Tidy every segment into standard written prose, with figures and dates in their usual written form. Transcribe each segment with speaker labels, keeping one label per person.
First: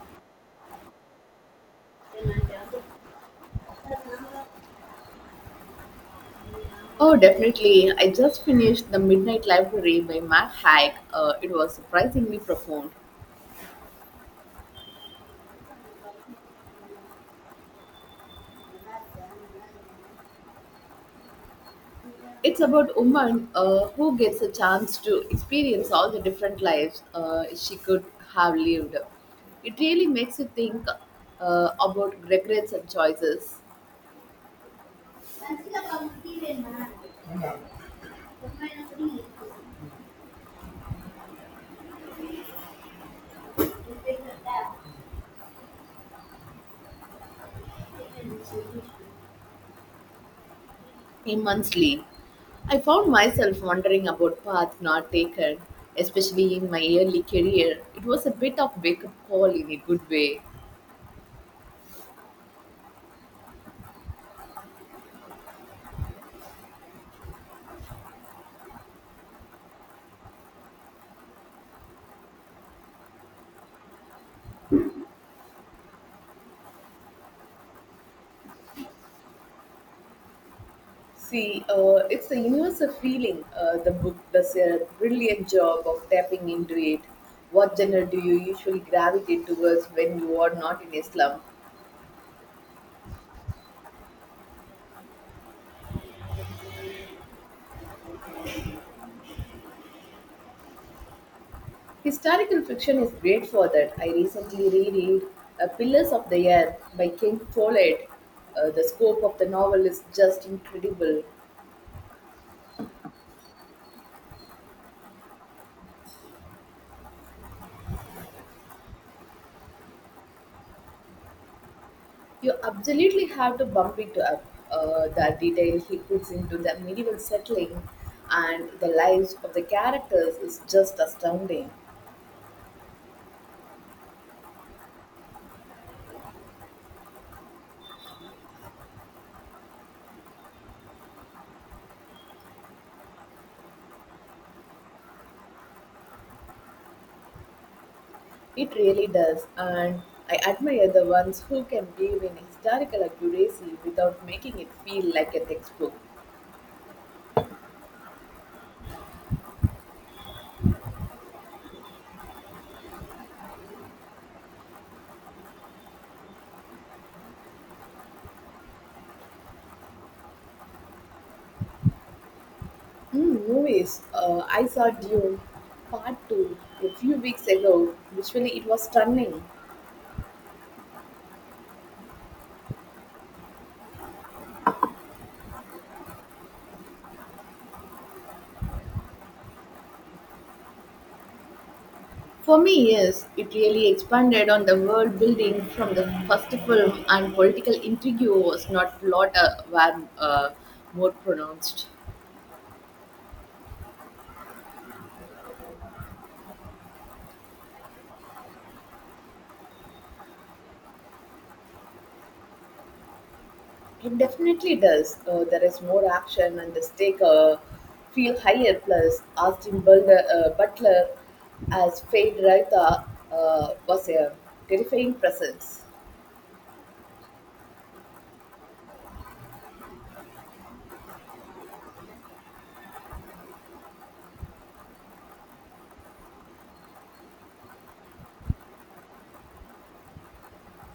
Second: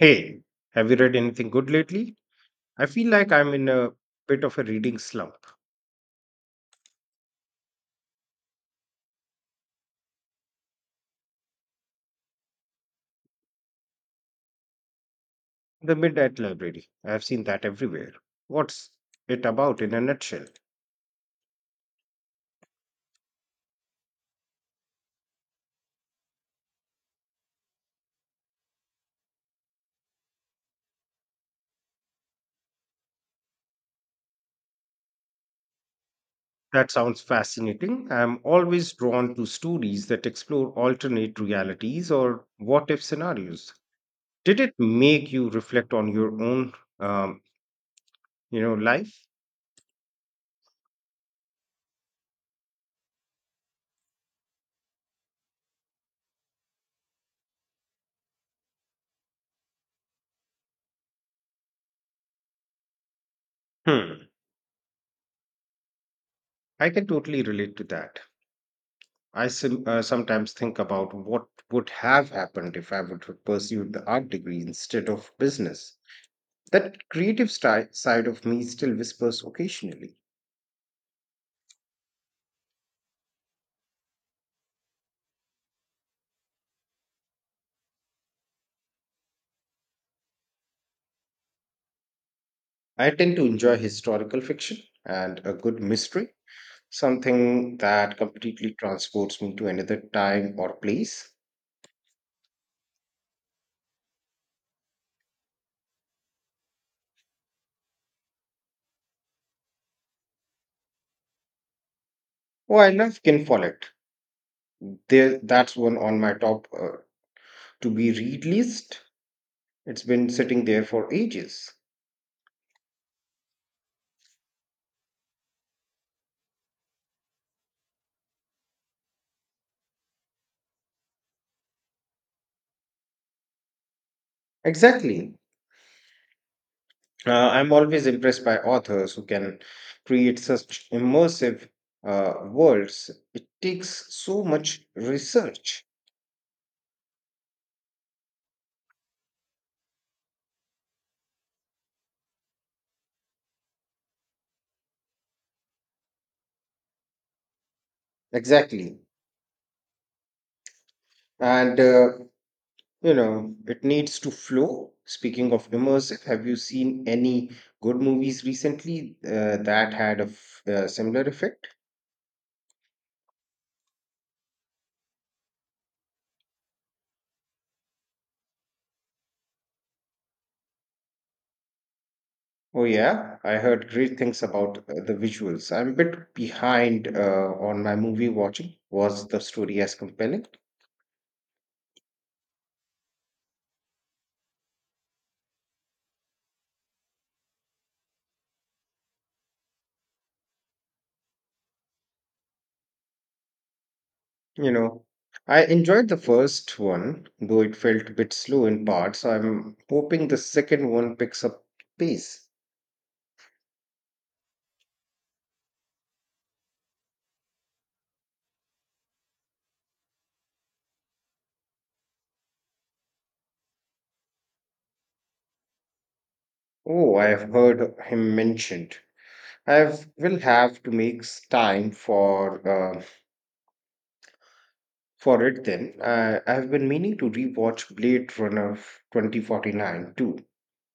Speaker 1: Hey, have you read anything good lately? I feel like I'm in a bit of a reading slump.
Speaker 2: Oh, definitely. I just finished The Midnight Library by Matt Haig. It was surprisingly profound.
Speaker 1: The Midnight Library. I've seen that everywhere. What's it about in a nutshell?
Speaker 2: It's about a woman who gets a chance to experience all the different lives she could have lived. It really makes you think about regrets and choices
Speaker 1: That sounds fascinating. I'm always drawn to stories that explore alternate realities or what if scenarios. Did it make you reflect on your own um, life?
Speaker 2: immensely. I found myself wondering about paths not taken, especially in my early career. It was a bit of wake up call in a good way.
Speaker 1: Hmm. I can totally relate to that. I sometimes think about what would have happened if I would have pursued the art degree instead of business. That creative side of me still whispers occasionally.
Speaker 2: See, it's a universal feeling. The book does a brilliant job of tapping into it. What genre do you usually gravitate towards when you are not in a slump?
Speaker 1: I tend to enjoy historical fiction and a good mystery, something that completely transports me to another time or place.
Speaker 2: Historical fiction is great for that. I recently reread Pillars of the Earth by King Follett. The scope of the novel is just incredible.
Speaker 1: Oh, I love Ken Follett. There, that's one on my top to be read list. It's been sitting there for ages.
Speaker 2: You absolutely have to bump it up. The detail he puts into the medieval settling and the lives of the characters is just astounding.
Speaker 1: Exactly. I'm always impressed by authors who can create such immersive worlds. It takes so much research.
Speaker 2: It really does, and I admire the ones who can weave in historical accuracy without making it feel like a textbook.
Speaker 1: Exactly. And, uh, it needs to flow. Speaking of immersive, have you seen any good movies recently that had a similar effect?
Speaker 2: Movies, I saw Dune Part 2 a few weeks ago. Visually, it was stunning.
Speaker 1: Oh, yeah. I heard great things about the visuals. I'm a bit behind on my movie watching. Was the story as compelling?
Speaker 2: For me, yes, it really expanded on the world building from the first film, and political intrigue was not lot were more pronounced.
Speaker 1: You know, I enjoyed the first one, though it felt a bit slow in parts. I'm hoping the second one picks up pace.
Speaker 2: It definitely does. There is more action and the stakes feel higher. Plus, Butler as Fade Raita was a terrifying presence.
Speaker 1: Oh, I have heard him mentioned. Will have to make time for it then. I have been meaning to rewatch Blade Runner 2049 too.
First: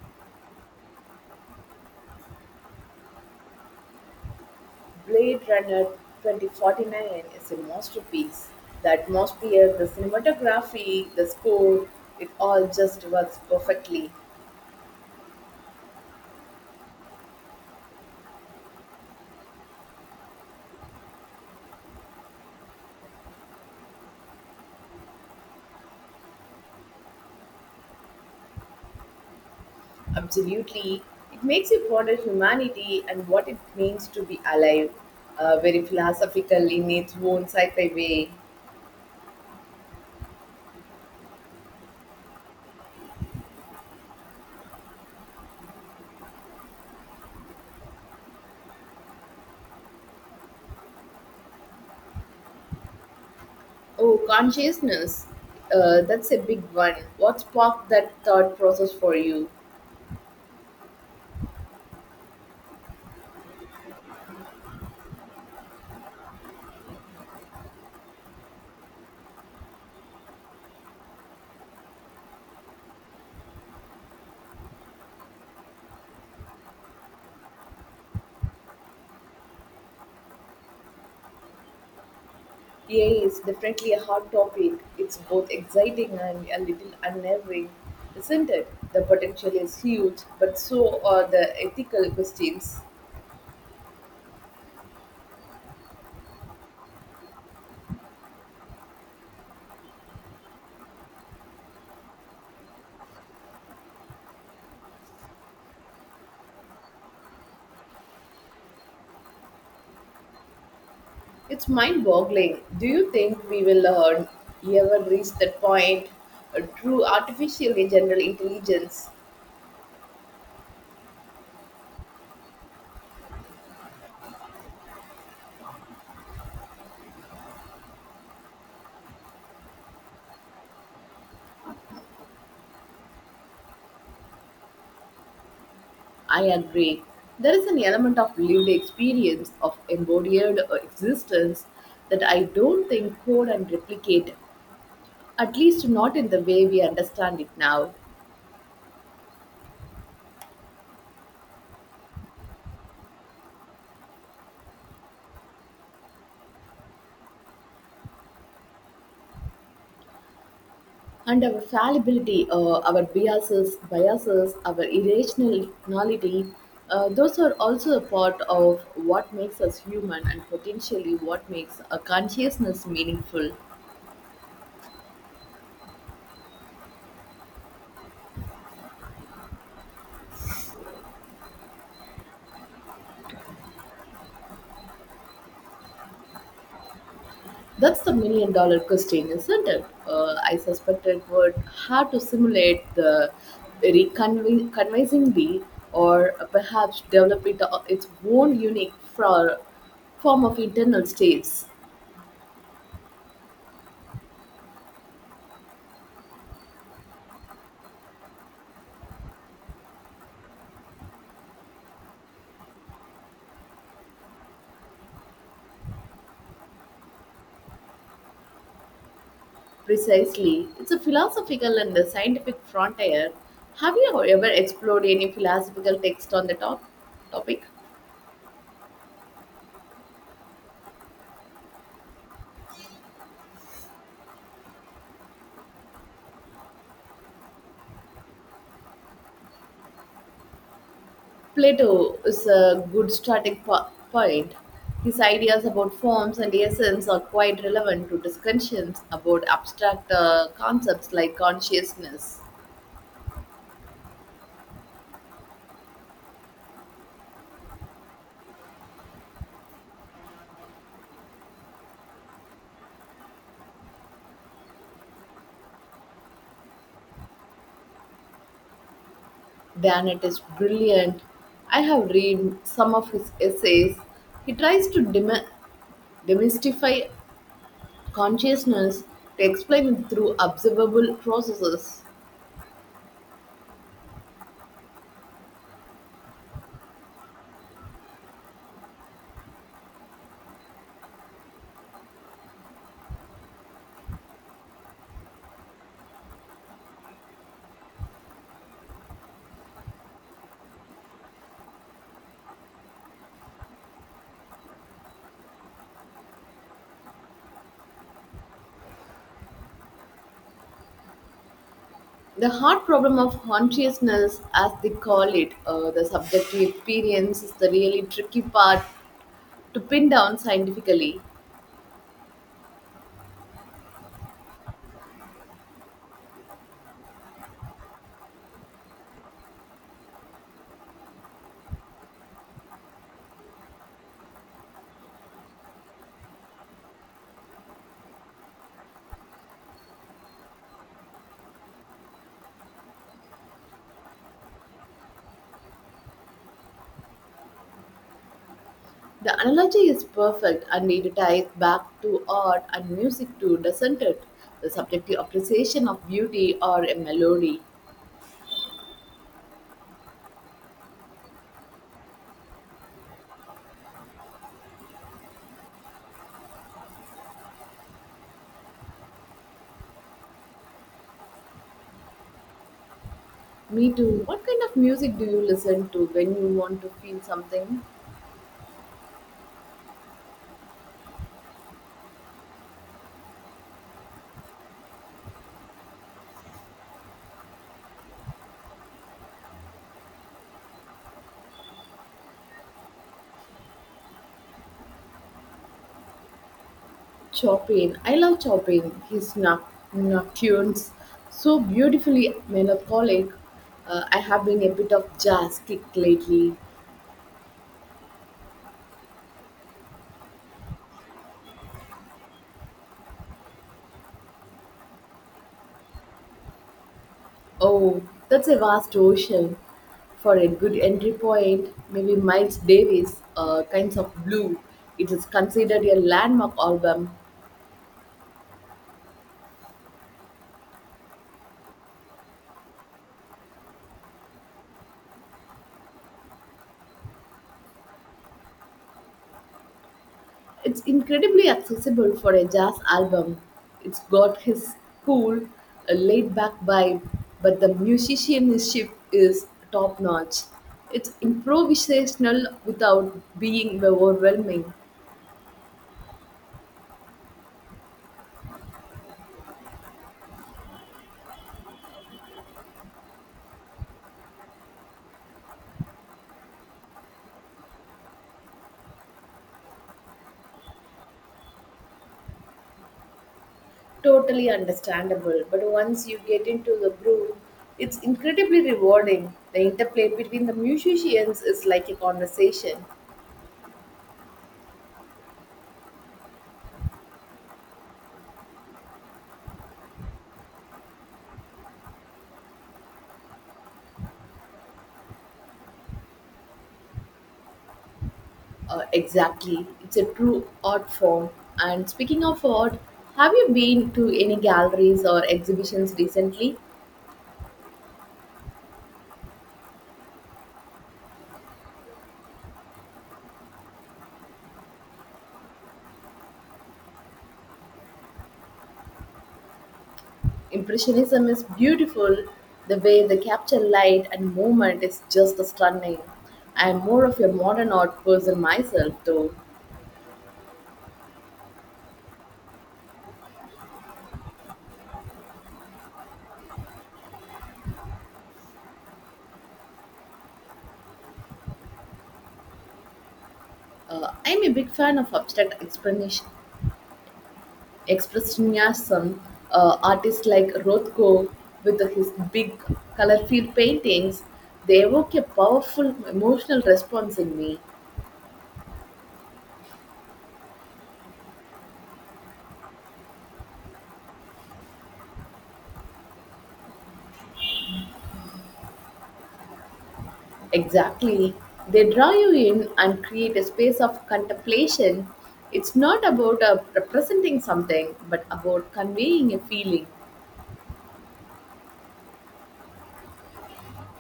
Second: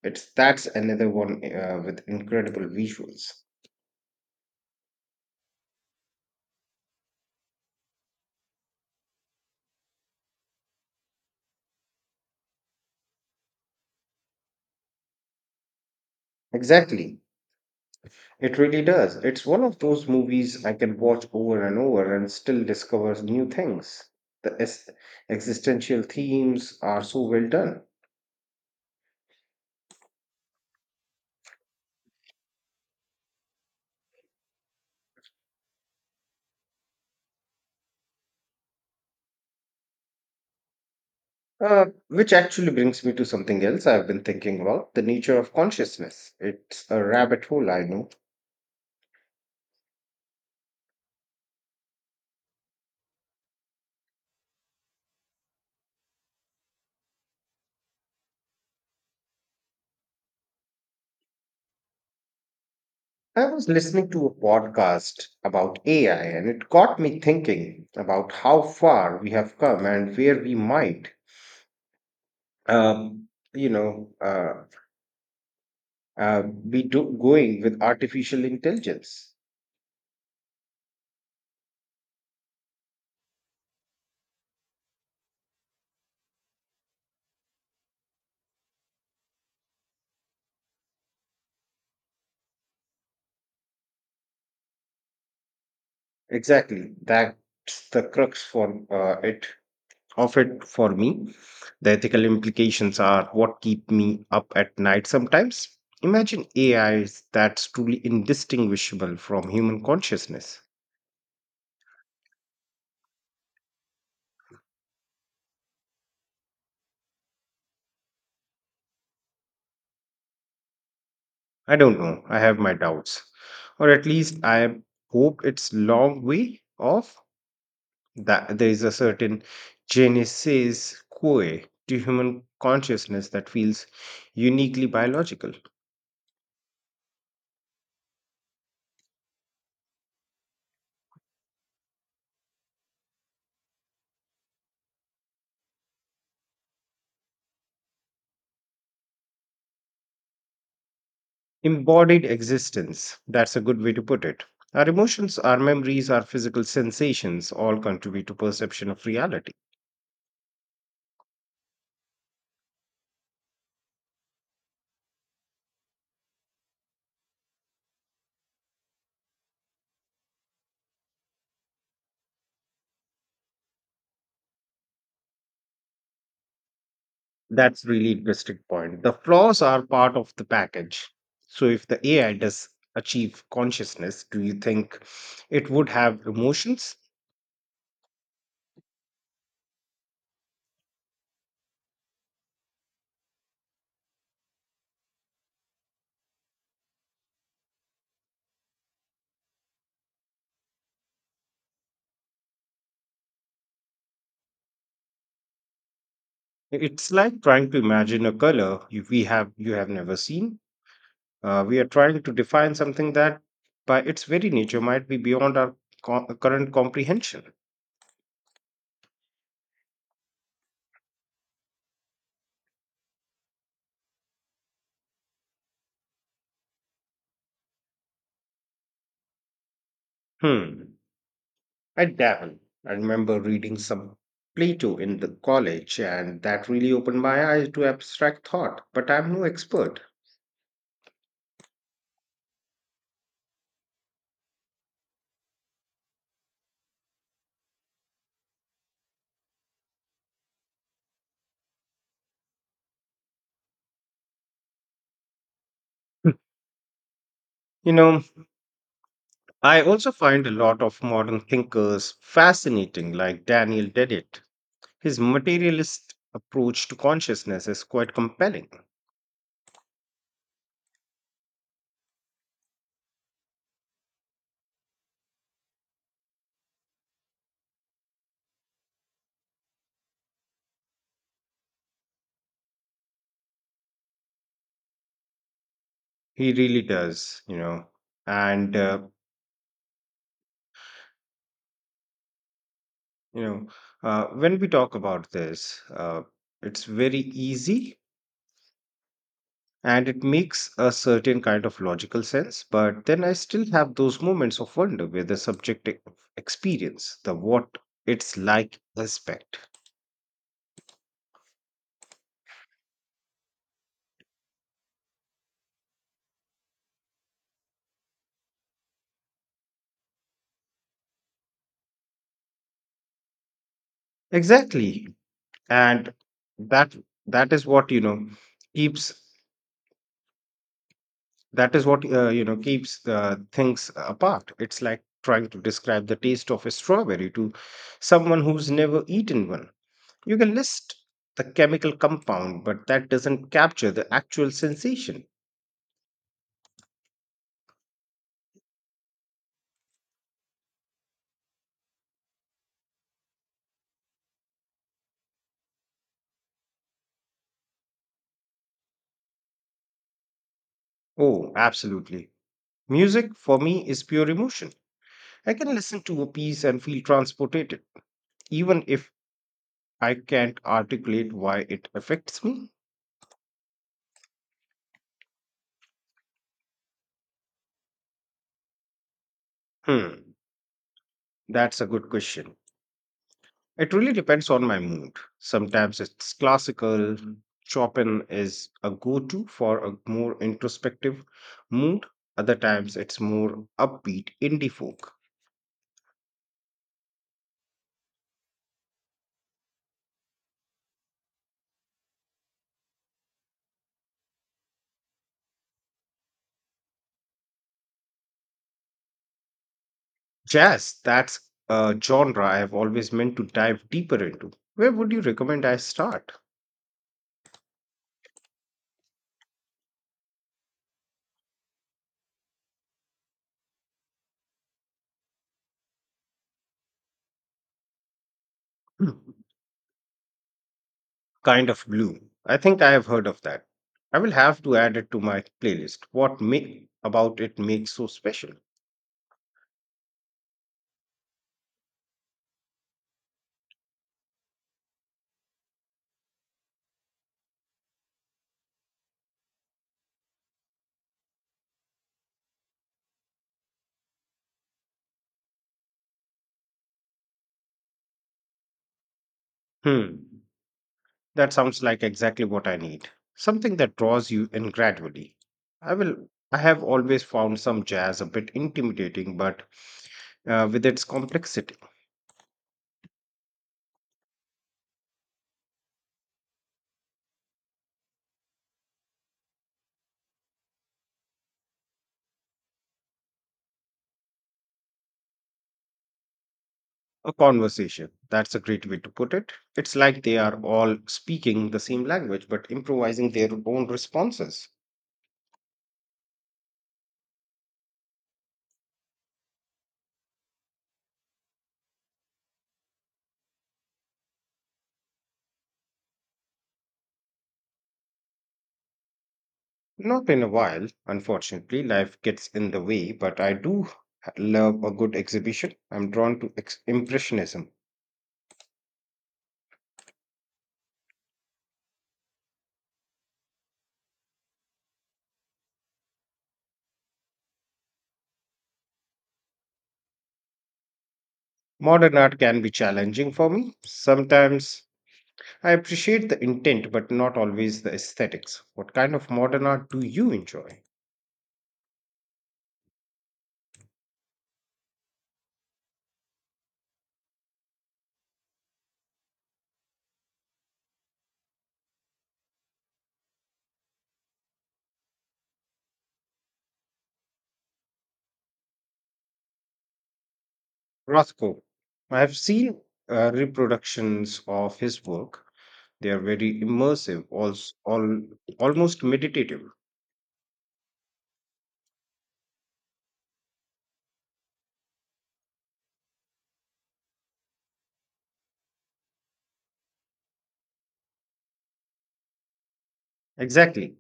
Speaker 1: It's That's another one with incredible visuals.
Speaker 2: Blade Runner 2049 is a masterpiece. The atmosphere, the cinematography, the score, it all just works perfectly.
Speaker 1: Exactly. It really does. It's one of those movies I can watch over and over and still discover new things. The existential themes are so well done.
Speaker 2: Absolutely. It makes you ponder humanity and what it means to be alive. Very philosophical in its own sci fi way.
Speaker 1: Which actually brings me to something else I've been thinking about the nature of consciousness. It's a rabbit hole, I know.
Speaker 2: Oh, consciousness. That's a big one. What sparked that thought process for you?
Speaker 1: I was listening to a podcast about AI, and it got me thinking about how far we have come and where we might, um, you know, uh, going with artificial intelligence.
Speaker 2: Yeah, it's definitely a hot topic. It's both exciting and a little unnerving, isn't it? The potential is huge, but so are the ethical questions.
Speaker 1: Exactly. That's the crux for it of it for me. The ethical implications are what keep me up at night sometimes. Imagine AIs that's truly indistinguishable from human consciousness.
Speaker 2: It's mind boggling. Do you think we will ever reach that point through artificial general intelligence?
Speaker 1: I don't know. I have my doubts. Or at least I hope it's long way off. That there is a certain genesis quo to human consciousness that feels uniquely biological.
Speaker 2: I agree. There is an element of lived experience, of embodied existence, that I don't think code and replicate, at least not in the way we understand it now.
Speaker 1: Embodied existence, that's a good way to put it. Our emotions, our memories, our physical sensations all contribute to perception of reality.
Speaker 2: And our fallibility, biases, our irrationality, those are also a part of what makes us human and potentially what makes a consciousness meaningful.
Speaker 1: That's really interesting point. The flaws are part of the package. So if the AI does achieve consciousness, do you think it would have emotions?
Speaker 2: That's the million-dollar question, isn't it? I suspect it would have to simulate the convincingly or perhaps develop it, its own unique form of internal states.
Speaker 1: It's like trying to imagine a color you have never seen. We are trying to define something that, by its very nature, might be beyond our current comprehension.
Speaker 2: Precisely. It's a philosophical and a scientific frontier. Have you ever explored any philosophical text on the topic?
Speaker 1: Hmm. I Davin, I remember reading some Plato in the college, and that really opened my eyes to abstract thought. But I'm no expert.
Speaker 2: Plato is a good point. His ideas about forms and essence are quite relevant to discussions about abstract concepts like consciousness.
Speaker 1: You know, I also find a lot of modern thinkers fascinating, like Daniel Dennett. His materialist approach to consciousness is quite compelling.
Speaker 2: Dennett is brilliant. I have read some of his essays. He tries to demystify consciousness to explain it through observable processes.
Speaker 1: He really does, you know. And, uh, you know, when we talk about this, it's very easy and it makes a certain kind of logical sense. But then I still have those moments of wonder with the subjective experience, the what it's like aspect.
Speaker 2: The hard problem of consciousness, as they call it, the subjective experience, is the really tricky part to pin down scientifically.
Speaker 1: Exactly. and that that is what you know keeps That is what keeps the things apart. It's like trying to describe the taste of a strawberry to someone who's never eaten one. You can list the chemical compound, but that doesn't capture the actual sensation.
Speaker 2: The analogy is perfect and it ties back to art and music too, doesn't it? The subjective appreciation of beauty or a melody.
Speaker 1: Oh, absolutely. Music for me is pure emotion. I can listen to a piece and feel transported, even if I can't articulate why it affects me.
Speaker 2: Me too. What kind of music do you listen to when you want to feel something?
Speaker 1: Hmm, that's a good question. It really depends on my mood. Sometimes it's classical. Chopin is a go to for a more introspective mood. Other times it's more upbeat indie folk.
Speaker 2: Chopin. I love Chopin. His nocturnes, so beautifully melancholic. I have been a bit of jazz kick lately.
Speaker 1: Jazz, that's a genre I've always meant to dive deeper into. Where would you recommend I start?
Speaker 2: Oh, that's a vast ocean for a good entry point. Maybe Miles Davis, Kinds of Blue. It is considered a landmark album.
Speaker 1: Hmm. Kind of blue. I think I have heard of that. I will have to add it to my playlist. What make about it makes so special?
Speaker 2: It's incredibly accessible for a jazz album. It's got his cool, laid back vibe, but the musicianship is top notch. It's improvisational without being overwhelming,
Speaker 1: Hmm. That sounds like exactly what I need. Something that draws you in gradually. I will I have always found some jazz a bit intimidating, but with its complexity.
Speaker 2: totally understandable. But once you get into the groove, it's incredibly rewarding. The interplay between the musicians is like a conversation.
Speaker 1: A conversation. That's a great way to put it. It's like they are all speaking the same language but improvising their own responses.
Speaker 2: Exactly. It's a true art form. And speaking of art, have you been to any galleries or exhibitions recently?
Speaker 1: Not in a while, unfortunately, life gets in the way, but I do love a good exhibition. I'm drawn to Impressionism.
Speaker 2: Impressionism is beautiful. The way they capture light and movement is just stunning. I am more of a modern art person myself, though.
Speaker 1: Modern art can be challenging for me. Sometimes I appreciate the intent, but not always the aesthetics. What kind of modern art do you enjoy?
Speaker 2: I'm a big fan of Expressionism, artists like Rothko with his big colorful paintings, they evoke a powerful emotional response in me.
Speaker 1: Rothko. I have seen reproductions of his work. They are very immersive, almost meditative.
Speaker 2: Exactly. They draw you in and create a space of contemplation. It's not about representing something, but about conveying a feeling.
Speaker 1: Exactly.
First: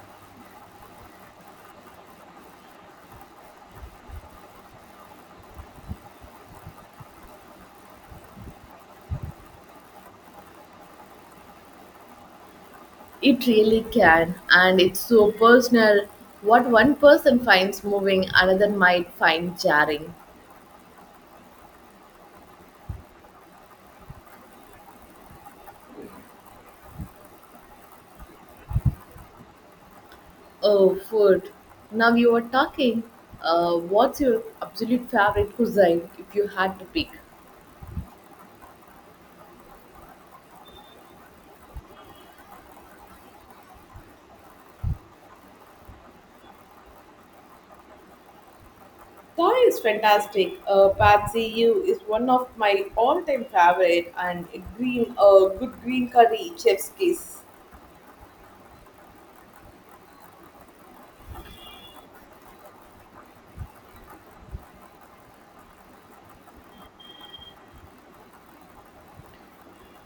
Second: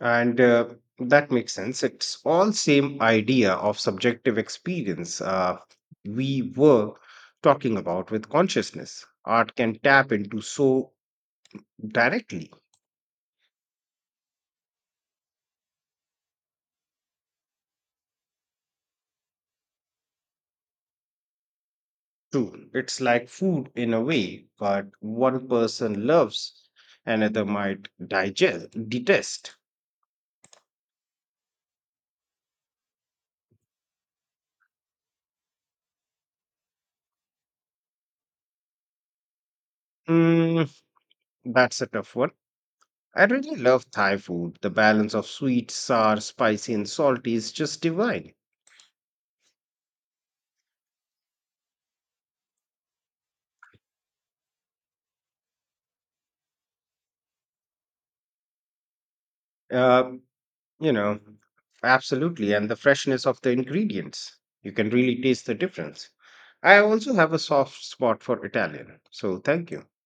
Speaker 1: And That makes sense. It's all same idea of subjective experience we were talking about with consciousness. Art can tap into so directly.
Speaker 2: It really can, and it's so personal. What one person finds moving, another might find jarring.
Speaker 1: True. It's like food in a way, but one person loves, another might detest.
Speaker 2: Oh, food. Now you are talking. What's your absolute favorite cuisine if you had to pick?
Speaker 1: Mm, that's a tough one. I really love Thai food. The balance of sweet, sour, spicy, and salty is just divine.
Speaker 2: Thai is fantastic. Pad See Ew is one of my all-time favorite, and a green, good green curry, chef's kiss.
Speaker 1: Um, you know, Absolutely. And the freshness of the ingredients. You can really taste the difference. I also have a soft spot for Italian. So thank you.